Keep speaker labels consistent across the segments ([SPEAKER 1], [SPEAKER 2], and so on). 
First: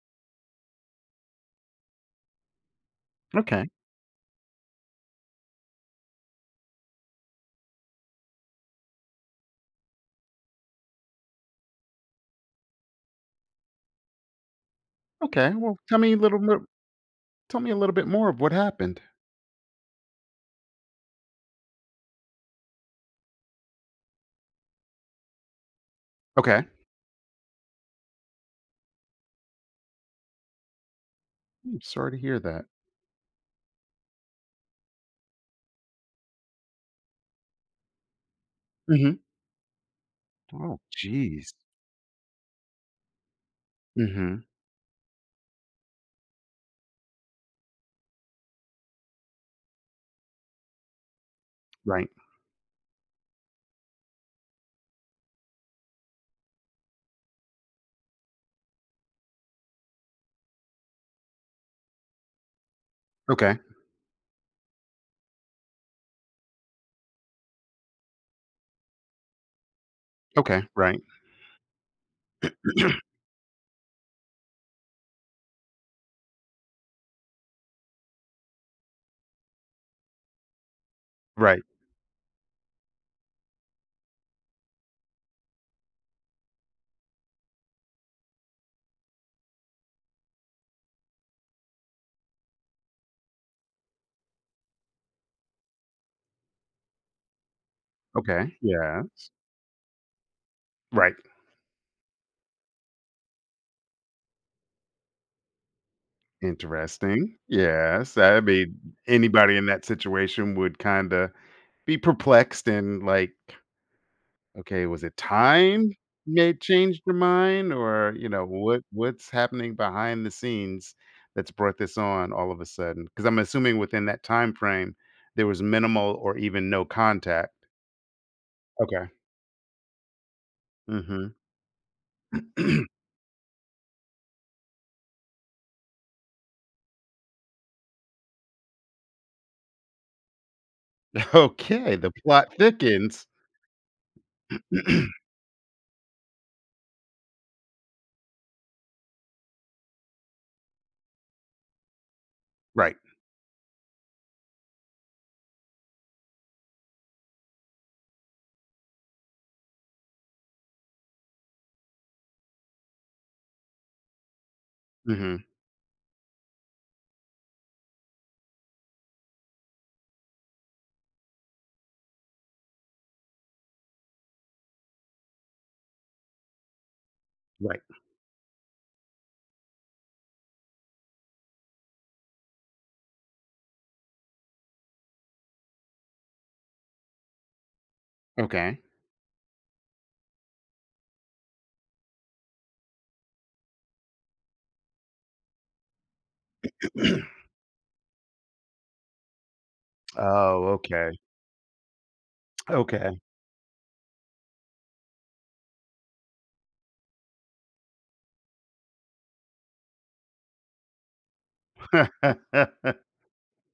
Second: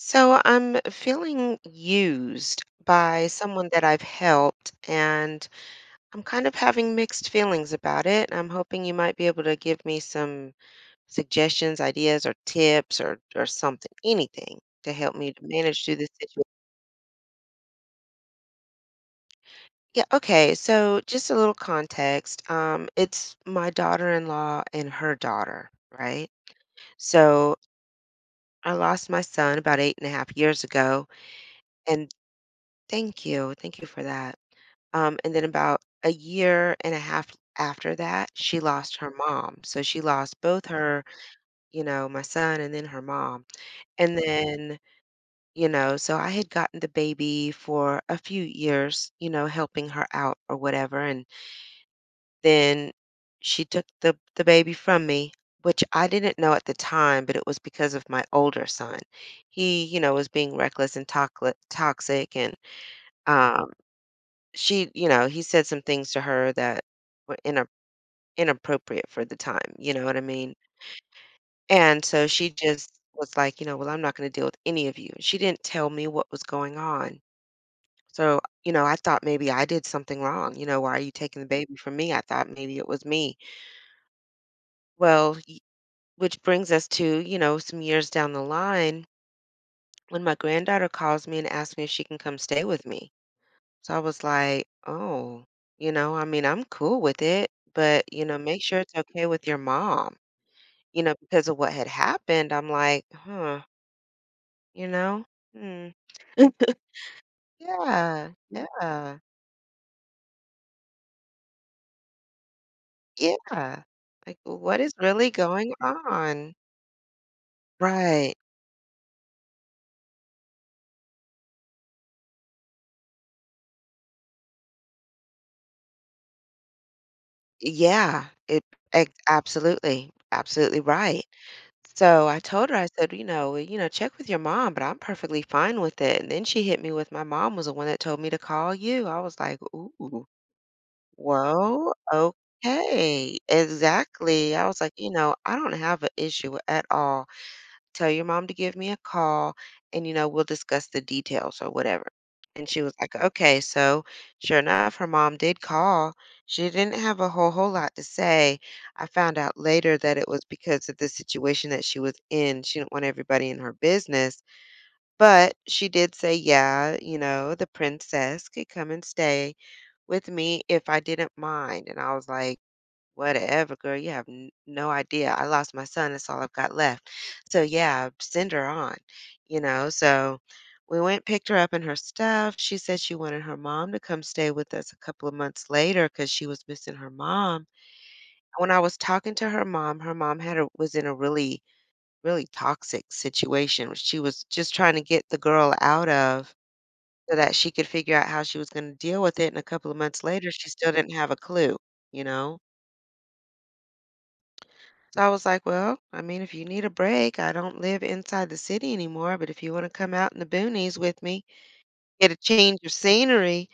[SPEAKER 1] So, I'm feeling used by someone
[SPEAKER 2] Okay.
[SPEAKER 1] that I've helped, and I'm kind of having mixed feelings about it. I'm hoping you might be able to give me some suggestions, ideas, or tips, or or something, anything to help me to
[SPEAKER 2] Okay. Well,
[SPEAKER 1] manage through
[SPEAKER 2] tell
[SPEAKER 1] this
[SPEAKER 2] me a little
[SPEAKER 1] situ
[SPEAKER 2] bit tell me a little bit more of what happened.
[SPEAKER 1] Yeah, okay. So, just a little context, um, it's my daughter-in-law and her daughter, right?
[SPEAKER 2] Okay.
[SPEAKER 1] So, I lost my son about 8.5 years ago,
[SPEAKER 2] I'm
[SPEAKER 1] and
[SPEAKER 2] sorry to hear that.
[SPEAKER 1] thank you, thank you for that, um, and then about a year and a 1/2 after that, she lost her
[SPEAKER 2] Mhm.
[SPEAKER 1] mom. So she lost both
[SPEAKER 2] Oh,
[SPEAKER 1] her
[SPEAKER 2] jeez.
[SPEAKER 1] you know, my son and then her mom. And
[SPEAKER 2] Mhm.
[SPEAKER 1] then you know? So I had gotten the baby for a few years, you know, helping her out or whatever, and
[SPEAKER 2] Right.
[SPEAKER 1] then she took the the baby from me, which I didn't know at the time, but it was because of my older son. He, you know, was being reckless and toxic toxic, and,
[SPEAKER 2] Okay.
[SPEAKER 1] um, she you know, he said some things to her that were ina inappropriate for the time. You know what I mean?
[SPEAKER 2] Okay. Right.
[SPEAKER 1] And so she just was like, you know, "Well, I'm not gonna deal with any of you." She didn't tell me what was going on. So, you know, I thought maybe I did something wrong. You know, "Why are you taking the
[SPEAKER 2] Right.
[SPEAKER 1] baby from me?" I thought maybe it was me. Well, y which brings us to, you know, some years down the line when my granddaughter calls me and asked me if she can come stay with me. So I was like, "Oh, you know, I mean, I'm cool with it, but, you know,
[SPEAKER 2] Okay,
[SPEAKER 1] make sure it's okay
[SPEAKER 2] yes.
[SPEAKER 1] with your mom." You know,
[SPEAKER 2] Right.
[SPEAKER 1] because of what had happened, I'm like, "Huh" you know? Mm.
[SPEAKER 2] Interesting. Yes.
[SPEAKER 1] Yeah,
[SPEAKER 2] That'd be
[SPEAKER 1] yeah.
[SPEAKER 2] anybody in that situation would kinda be perplexed and, like,
[SPEAKER 1] Yeah. Like, what
[SPEAKER 2] "Okay,
[SPEAKER 1] is
[SPEAKER 2] was it
[SPEAKER 1] really going
[SPEAKER 2] time you may
[SPEAKER 1] on?
[SPEAKER 2] change your mind or, you
[SPEAKER 1] Right.
[SPEAKER 2] know, what what's happening behind the scenes that's brought this on all of a sudden?" 'Cause I'm assuming within that time frame, there was minimal or even no contact.
[SPEAKER 1] Yeah. It
[SPEAKER 2] Okay.
[SPEAKER 1] it absolutely, absolutely right.
[SPEAKER 2] Mhm.
[SPEAKER 1] So I told her, I said, you know "You know, check with your mom, but I'm perfectly fine with it." And then she hit me with, "My mom was the one that told me to call you." I was like, "Ooh, well,
[SPEAKER 2] Okay, the plot thickens.
[SPEAKER 1] okay." Exactly, I was like, you know, "I don't have a issue at all. Tell your mom to give me a call, and, you know, we'll discuss the details or whatever." And she was
[SPEAKER 2] Right.
[SPEAKER 1] like, "Okay." So, sure enough, her mom did call. She didn't have a whole whole lot to say. I found out later that it was because of the situation that she was in, she didn't want everybody in her business.
[SPEAKER 2] Mhm.
[SPEAKER 1] But she did say, "Yeah," you know, the princess could come and stay with me if I didn't mind. And I was like, "Whatever, girl, you have n no idea, I lost my son. That's all I've got left. So,
[SPEAKER 2] Right.
[SPEAKER 1] yeah, send her on." You know? So we went picked her up and her stuff. She said she wanted her mom to come stay with us a couple of months later 'cause she was missing her mom. And when I
[SPEAKER 2] Okay.
[SPEAKER 1] was talking to her mom, her mom had a was in a really, really toxic situation where she was just trying to get the girl out of so that she could figure out how she was gonna deal with it. And a couple of months later, she
[SPEAKER 2] Oh,
[SPEAKER 1] still didn't
[SPEAKER 2] okay.
[SPEAKER 1] have a clue. You know?
[SPEAKER 2] Okay.
[SPEAKER 1] So, I was, like, well, I mean, if you need a break, I don't live inside the city anymore, but if you wanna come out in the boonies with me, get a change of scenery,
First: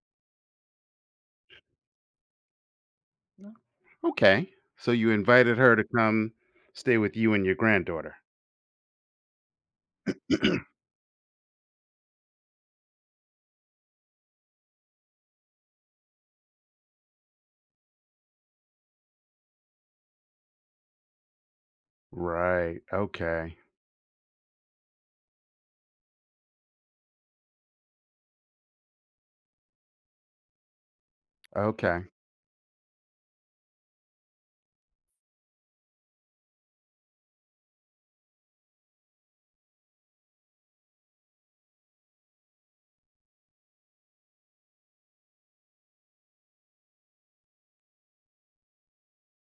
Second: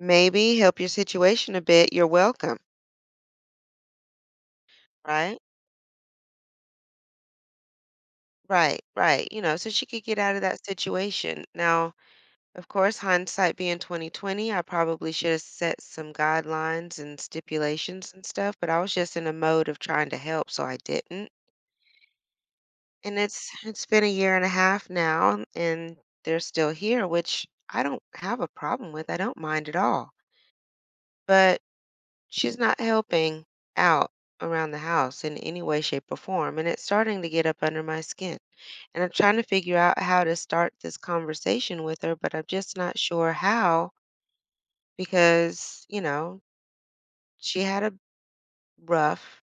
[SPEAKER 1] maybe help your situation a bit, you're welcome.
[SPEAKER 2] No. Okay. So, you
[SPEAKER 1] Right?
[SPEAKER 2] invited her to come stay with you and your granddaughter?
[SPEAKER 1] Right, right, you know, so she could get out of that situation. Now, of course, hindsight being 20/20, I probably should've set some guidelines and stipulations and stuff, but I was just in a mode of trying to help, so I didn't.
[SPEAKER 2] Right,
[SPEAKER 1] And it's
[SPEAKER 2] okay.
[SPEAKER 1] it's been a year and a half now, and they're still here, which I don't have a problem with, I don't mind at all. But.
[SPEAKER 2] Okay.
[SPEAKER 1] She's not helping out around the house in any way, shape, or form, and it's starting to get up under my skin. And I'm trying to figure out how to start this conversation with her, but I'm just not sure how because, you know she had a rough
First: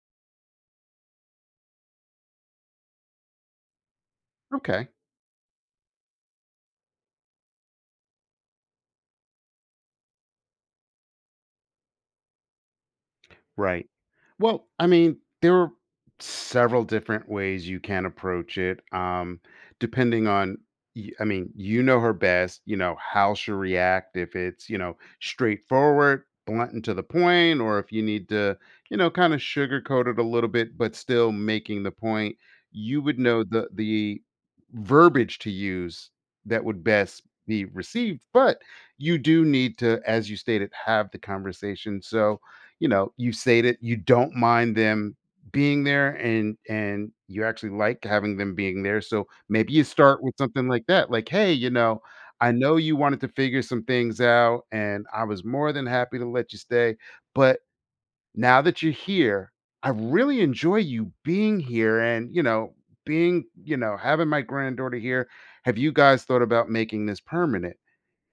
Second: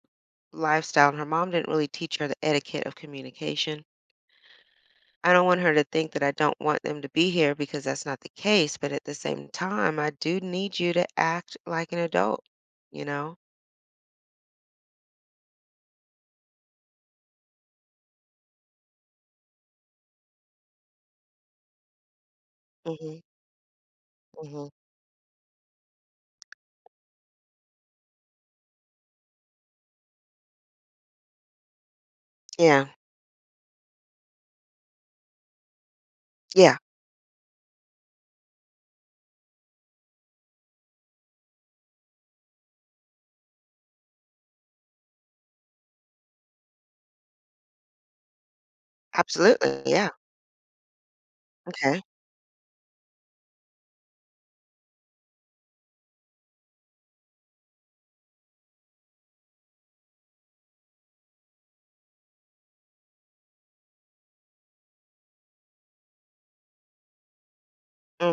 [SPEAKER 1] lifestyle, and her mom didn't really teach her the etiquette of communication.
[SPEAKER 2] Okay.
[SPEAKER 1] I don't want her to think that I don't want them to be here because that's not the case, but at the same time, I do need you to act like an adult. You know?
[SPEAKER 2] Right. Well, I mean, there several different ways you can approach it, um, depending on y I mean, you know her best, you know,
[SPEAKER 1] Mhm.
[SPEAKER 2] how she'll react, if
[SPEAKER 1] Mhm.
[SPEAKER 2] it's, you know, straightforward, blunt, and to the point, or if you need to, you know, kinda sugarcoat it a little bit but still making the point,
[SPEAKER 1] Yeah.
[SPEAKER 2] you would know the the verbiage to use that
[SPEAKER 1] Yeah.
[SPEAKER 2] would best be received, but you do need to, as you stated, have the conversation so, you know, you stated you don't mind them being there, and and you actually like having them being there so, maybe
[SPEAKER 1] Absolutely,
[SPEAKER 2] you
[SPEAKER 1] yeah.
[SPEAKER 2] start with something like that, like, hey you
[SPEAKER 1] Okay.
[SPEAKER 2] know, I know you wanted to figure some things out, and I was more than happy to let you stay, but now that you're here, I really enjoy you being here and, you know, being you know, having my granddaughter here have you guys thought about making this permanent?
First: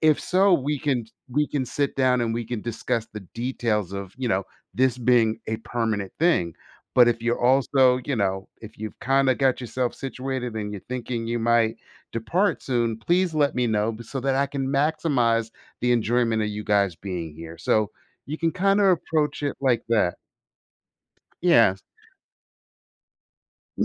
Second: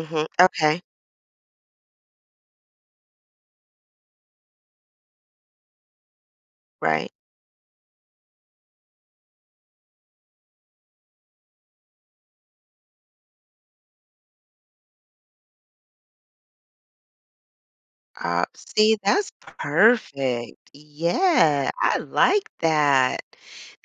[SPEAKER 2] If so, we
[SPEAKER 1] okay.
[SPEAKER 2] can we can sit down and we can discuss the details of, you know, this being a permanent thing. But
[SPEAKER 1] Right.
[SPEAKER 2] if you're also, you know, if you've kinda got yourself situated and you're thinking you might depart soon, please let me know b so that I can maximize the enjoyment of you guys being here so, you can
[SPEAKER 1] Opps
[SPEAKER 2] kinda
[SPEAKER 1] see, that's
[SPEAKER 2] approach it like that.
[SPEAKER 1] perfect. Yeah,
[SPEAKER 2] Yeah.
[SPEAKER 1] I like that.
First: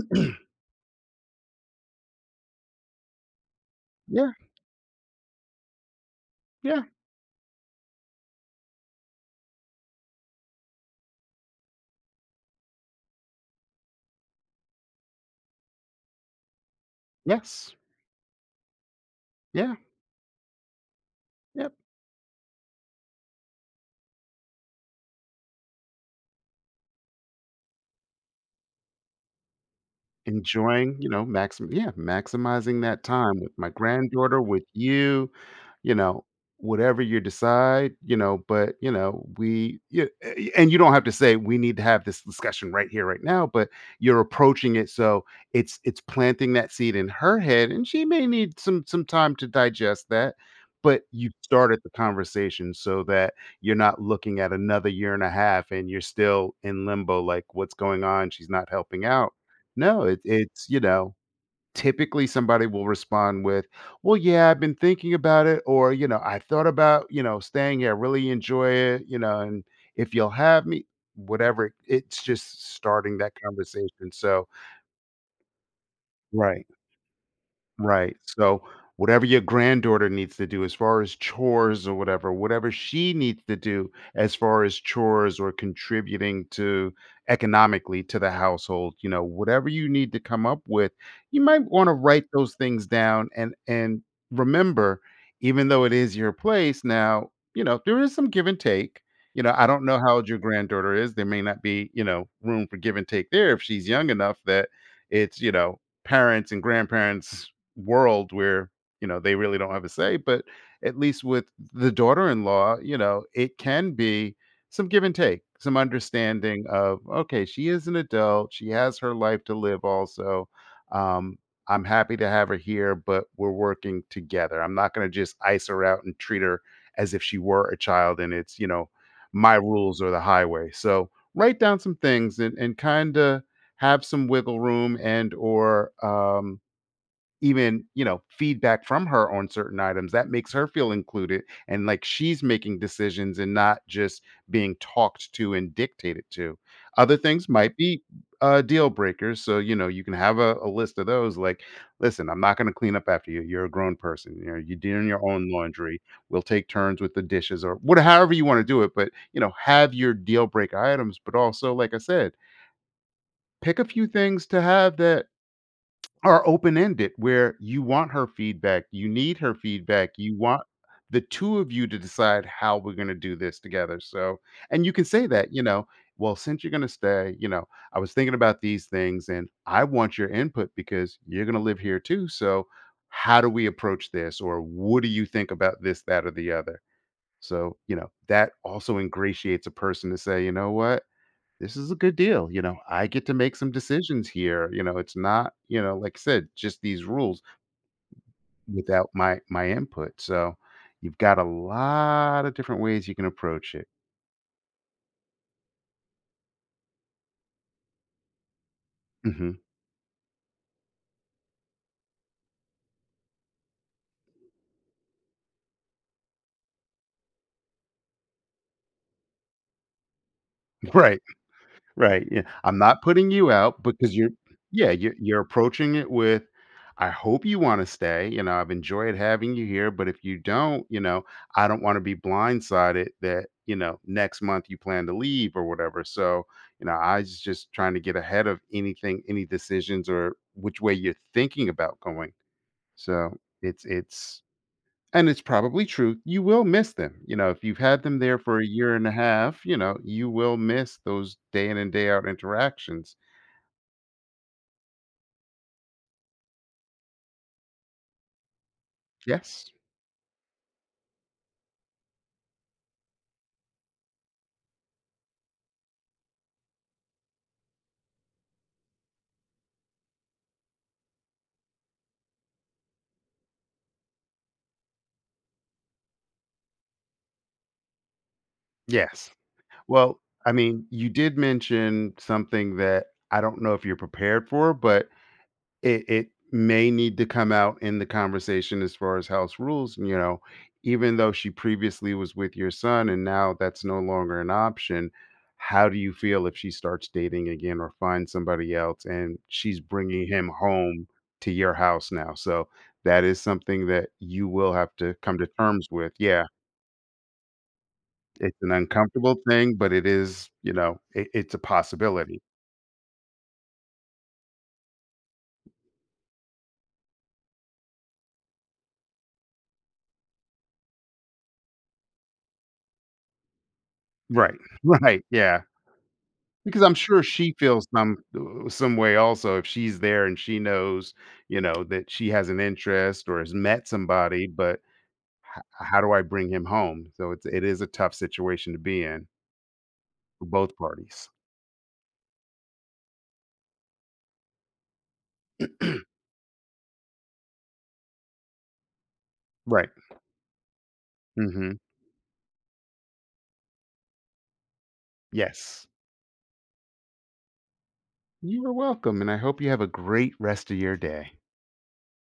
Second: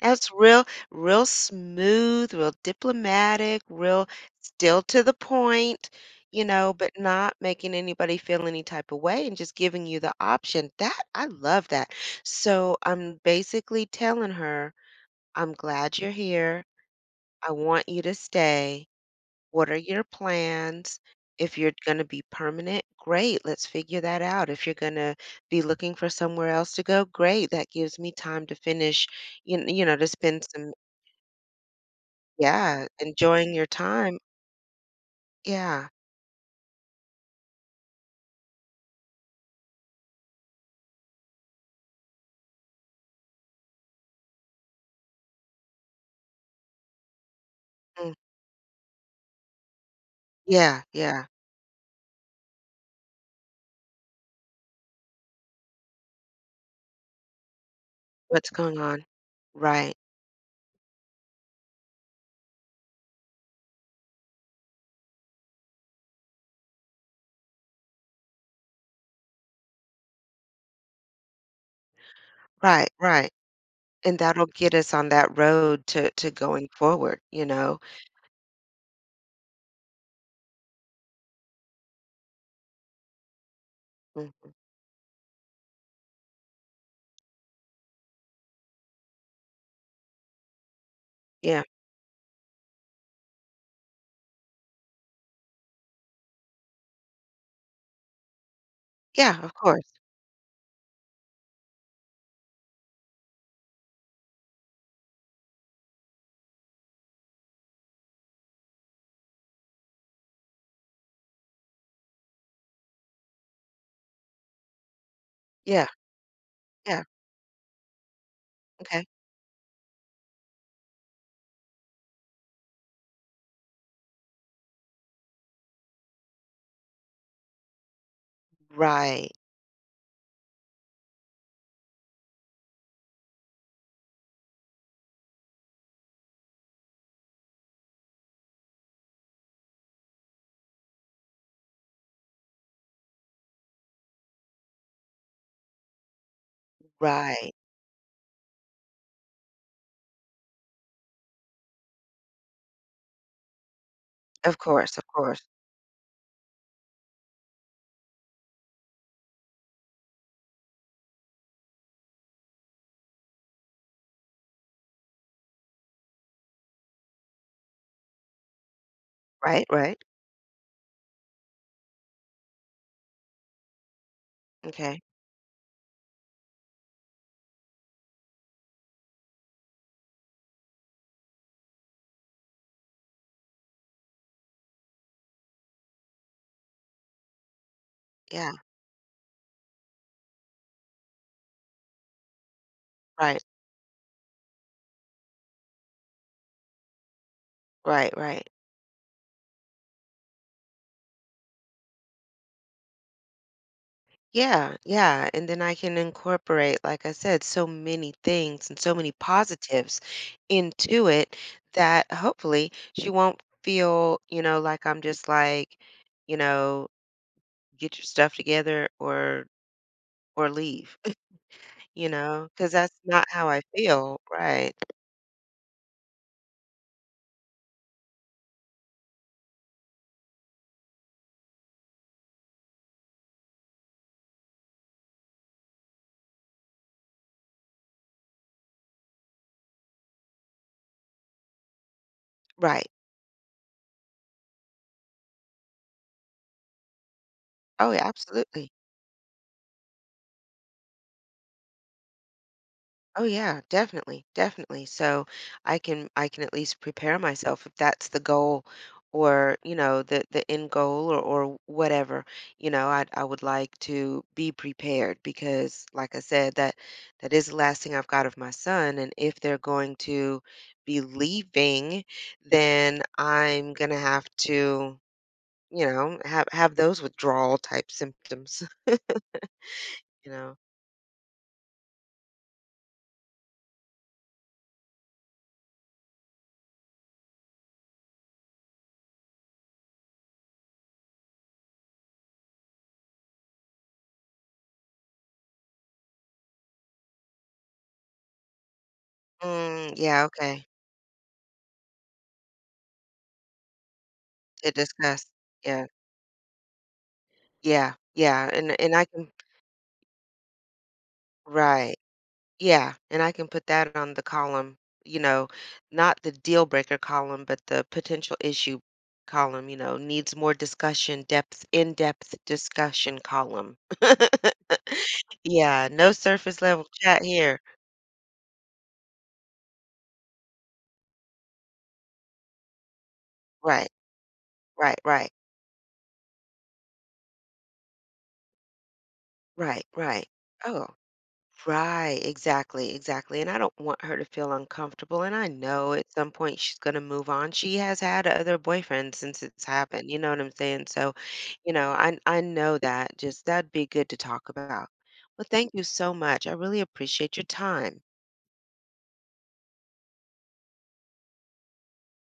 [SPEAKER 1] That's real real smooth, real diplomatic, real
[SPEAKER 2] Yeah.
[SPEAKER 1] still to the point, you know,
[SPEAKER 2] Yeah.
[SPEAKER 1] but not making anybody feel any type of way and just giving you the option. That I love that. So, I'm basically telling her, I'm glad you're here. I
[SPEAKER 2] Yes.
[SPEAKER 1] want you to stay. What
[SPEAKER 2] Yeah.
[SPEAKER 1] are your plans? If you're
[SPEAKER 2] Yep.
[SPEAKER 1] gonna be permanent, great, let's figure that out, if you're gonna be looking for somewhere else to go, great that gives me time to finish, you you know, to spend some
[SPEAKER 2] Enjoying, you know, max yeah maximizing
[SPEAKER 1] Yeah,
[SPEAKER 2] that time with
[SPEAKER 1] enjoying your
[SPEAKER 2] my
[SPEAKER 1] time
[SPEAKER 2] granddaughter, with you,
[SPEAKER 1] Yeah.
[SPEAKER 2] you know, whatever you decide, you know? But, you know, we you eh, eh, y and you don't have to say we need to have th this discussion right here, right now, but you're approaching it so, it's it's planting that seed in her head, and she
[SPEAKER 1] Mm.
[SPEAKER 2] may need some some time to digest that.
[SPEAKER 1] Yeah,
[SPEAKER 2] But
[SPEAKER 1] yeah.
[SPEAKER 2] you started the conversation so that you're not looking at another year and a half, and you're still in limbo, like, what's going on? She's
[SPEAKER 1] What's
[SPEAKER 2] not
[SPEAKER 1] going on?
[SPEAKER 2] helping out.
[SPEAKER 1] Right.
[SPEAKER 2] No it it's you know, typically, somebody will respond with, well, yeah, I've been thinking about it or, you know, I thought about, you know, staying here I really enjoy it, you know, and if you'll have me. Whatever it's just
[SPEAKER 1] Right,
[SPEAKER 2] starting
[SPEAKER 1] right.
[SPEAKER 2] that conversation
[SPEAKER 1] And that'll
[SPEAKER 2] so
[SPEAKER 1] get us on that road to to
[SPEAKER 2] Right.
[SPEAKER 1] going forward, you know?
[SPEAKER 2] Right. So, whatever your granddaughter needs to do as far as chores or whatever, whatever she needs to do as
[SPEAKER 1] Mhm.
[SPEAKER 2] far as chores or contributing to economically to the household, you know, whatever you need to come up with, you
[SPEAKER 1] Yeah.
[SPEAKER 2] might wanna write those things down, and and remember, even though it is your place now, you know, there is some give and take.
[SPEAKER 1] Yeah,
[SPEAKER 2] You
[SPEAKER 1] of
[SPEAKER 2] know? I don't
[SPEAKER 1] course.
[SPEAKER 2] know how old your granddaughter is there may not be, you know, room for give and take there if she's young enough that it's, you know, parents' and grandparents' world where, you know, they really don't have a say, but at least with th the daughter-in-law, you know, it can be some give and take, some
[SPEAKER 1] Yeah.
[SPEAKER 2] understanding of,
[SPEAKER 1] Yeah.
[SPEAKER 2] okay she is an adult, she has
[SPEAKER 1] Okay.
[SPEAKER 2] her life to live also. Um, I'm happy to have her here, but, we're working together I'm not gonna just ice her out and treat her as if she were a child and it's, you know,
[SPEAKER 1] Right.
[SPEAKER 2] my rules or the highway so, write down some things and and kinda have some wiggle room and or, um, even, you know, feedback from her on certain items that makes her feel included and, like, she's making decisions and not just being talked to and dictated to. Other things
[SPEAKER 1] Right.
[SPEAKER 2] might be, uh, deal breakers, so, you know, you can have a a list of those, like, listen, I'm not gonna clean up after you, you're a grown person, you know?
[SPEAKER 1] Of
[SPEAKER 2] You're
[SPEAKER 1] course, of
[SPEAKER 2] doing your
[SPEAKER 1] course.
[SPEAKER 2] own laundry, we'll take turns with the dishes or what however you wanna do it, but, you know, have your deal break items, but, also, like I said pick a few things to have that are open ended where you want her feedback, you need her
[SPEAKER 1] Right, right.
[SPEAKER 2] feedback, you want the 2 of you to decide how we're gonna do this together so, and you
[SPEAKER 1] Okay.
[SPEAKER 2] can say that, you know, well, since you're gonna stay, you know, I was thinking about these things, and I want your input because you're gonna live here too so, how do we approach this? Or what do you think about this, that, or the other? So, you know, that
[SPEAKER 1] Yeah.
[SPEAKER 2] also ingratiates a person to say, you know what? This is a good deal, you know? I get to
[SPEAKER 1] Right.
[SPEAKER 2] make some decisions here, you know? It's not, you know, like said, just these rules
[SPEAKER 1] Right, right.
[SPEAKER 2] without my my input so, you've got a lot of different ways you can approach it.
[SPEAKER 1] Yeah, yeah, and then I can incorporate, like I said, so many things and so many
[SPEAKER 2] Mhm.
[SPEAKER 1] positives into it that, hopefully, she won't feel, you know, like I'm just like, you know, "Get your stuff together or or leave,"
[SPEAKER 2] Right.
[SPEAKER 1] you
[SPEAKER 2] Right, yeah,
[SPEAKER 1] know? 'Cause
[SPEAKER 2] "I'm
[SPEAKER 1] that's
[SPEAKER 2] not
[SPEAKER 1] not
[SPEAKER 2] putting
[SPEAKER 1] how
[SPEAKER 2] you
[SPEAKER 1] I
[SPEAKER 2] out because
[SPEAKER 1] feel,
[SPEAKER 2] you're"
[SPEAKER 1] right?
[SPEAKER 2] Yeah, you you're approaching it with, "I hope you wanna stay, you know, I've enjoyed having you here, but if you don't, you know, I don't wanna be blindsided that, you know, next month you plan to leave or whatever, so, you know, I j just trying to get ahead of anything, any decisions, or which way you're thinking about going."
[SPEAKER 1] Right.
[SPEAKER 2] So, it's it's and it's probably true; you will miss them, you know, if you've
[SPEAKER 1] Oh,
[SPEAKER 2] had
[SPEAKER 1] yeah,
[SPEAKER 2] them there for a
[SPEAKER 1] absolutely.
[SPEAKER 2] year and a half, you know, you will miss those day in and day out interactions.
[SPEAKER 1] Oh, yeah, definitely, definitely, so, I can I can at least prepare myself if that's the goal or,
[SPEAKER 2] Yes.
[SPEAKER 1] you know, the the end goal or or whatever, you know, I I would like to be prepared because, like I said, that that is the last thing I've got of my son, and if they're going to be leaving, then I'm gonna have to, you know, have have those withdrawal type symptoms,
[SPEAKER 2] Yes. Well,
[SPEAKER 1] you
[SPEAKER 2] I
[SPEAKER 1] know?
[SPEAKER 2] mean, you did mention something that I don't know if you're prepared for, but it it may need to come out in the conversation as far as house rules, and you know? Even though she previously was with your son and now that's no longer an option, how do you feel if she starts dating again or find somebody else and she's
[SPEAKER 1] Mm, yeah,
[SPEAKER 2] bringing him
[SPEAKER 1] okay.
[SPEAKER 2] home to your house now, so, that is something that you
[SPEAKER 1] To
[SPEAKER 2] will have to
[SPEAKER 1] discuss,
[SPEAKER 2] come to
[SPEAKER 1] yeah.
[SPEAKER 2] terms with, yeah.
[SPEAKER 1] Yeah, yeah,
[SPEAKER 2] It's an
[SPEAKER 1] and and I can
[SPEAKER 2] uncomfortable thing, but it is, you know, it it's a
[SPEAKER 1] Right.
[SPEAKER 2] possibility.
[SPEAKER 1] Yeah, and I can put that on the column, you know, not the deal breaker column, but the potential issue column, you know, needs more discussion, depth in-depth discussion column.
[SPEAKER 2] Right, right, yeah.
[SPEAKER 1] Yeah, no surface
[SPEAKER 2] Because
[SPEAKER 1] level
[SPEAKER 2] I'm
[SPEAKER 1] chat
[SPEAKER 2] sure she
[SPEAKER 1] here.
[SPEAKER 2] feels some uh, some way also if she's there and she knows, you know, that she has an interest or has met
[SPEAKER 1] Right.
[SPEAKER 2] somebody, but
[SPEAKER 1] Right, right.
[SPEAKER 2] h how do I bring him home? So it's it is a tough situation to be in.
[SPEAKER 1] Right, right.
[SPEAKER 2] For both
[SPEAKER 1] Oh,
[SPEAKER 2] parties.
[SPEAKER 1] right, exactly, exactly, and I don't want her to feel uncomfortable, and I know at some point she's gonna move on; she has had other boyfriends since it's
[SPEAKER 2] Right.
[SPEAKER 1] happened, you know what I'm saying? So, you
[SPEAKER 2] Mhm.
[SPEAKER 1] know, I I know that, just that'd be good to talk about. Well, thank you
[SPEAKER 2] Yes.
[SPEAKER 1] so much, I really appreciate your time.
[SPEAKER 2] You are welcome, and I hope you have a great rest of your day.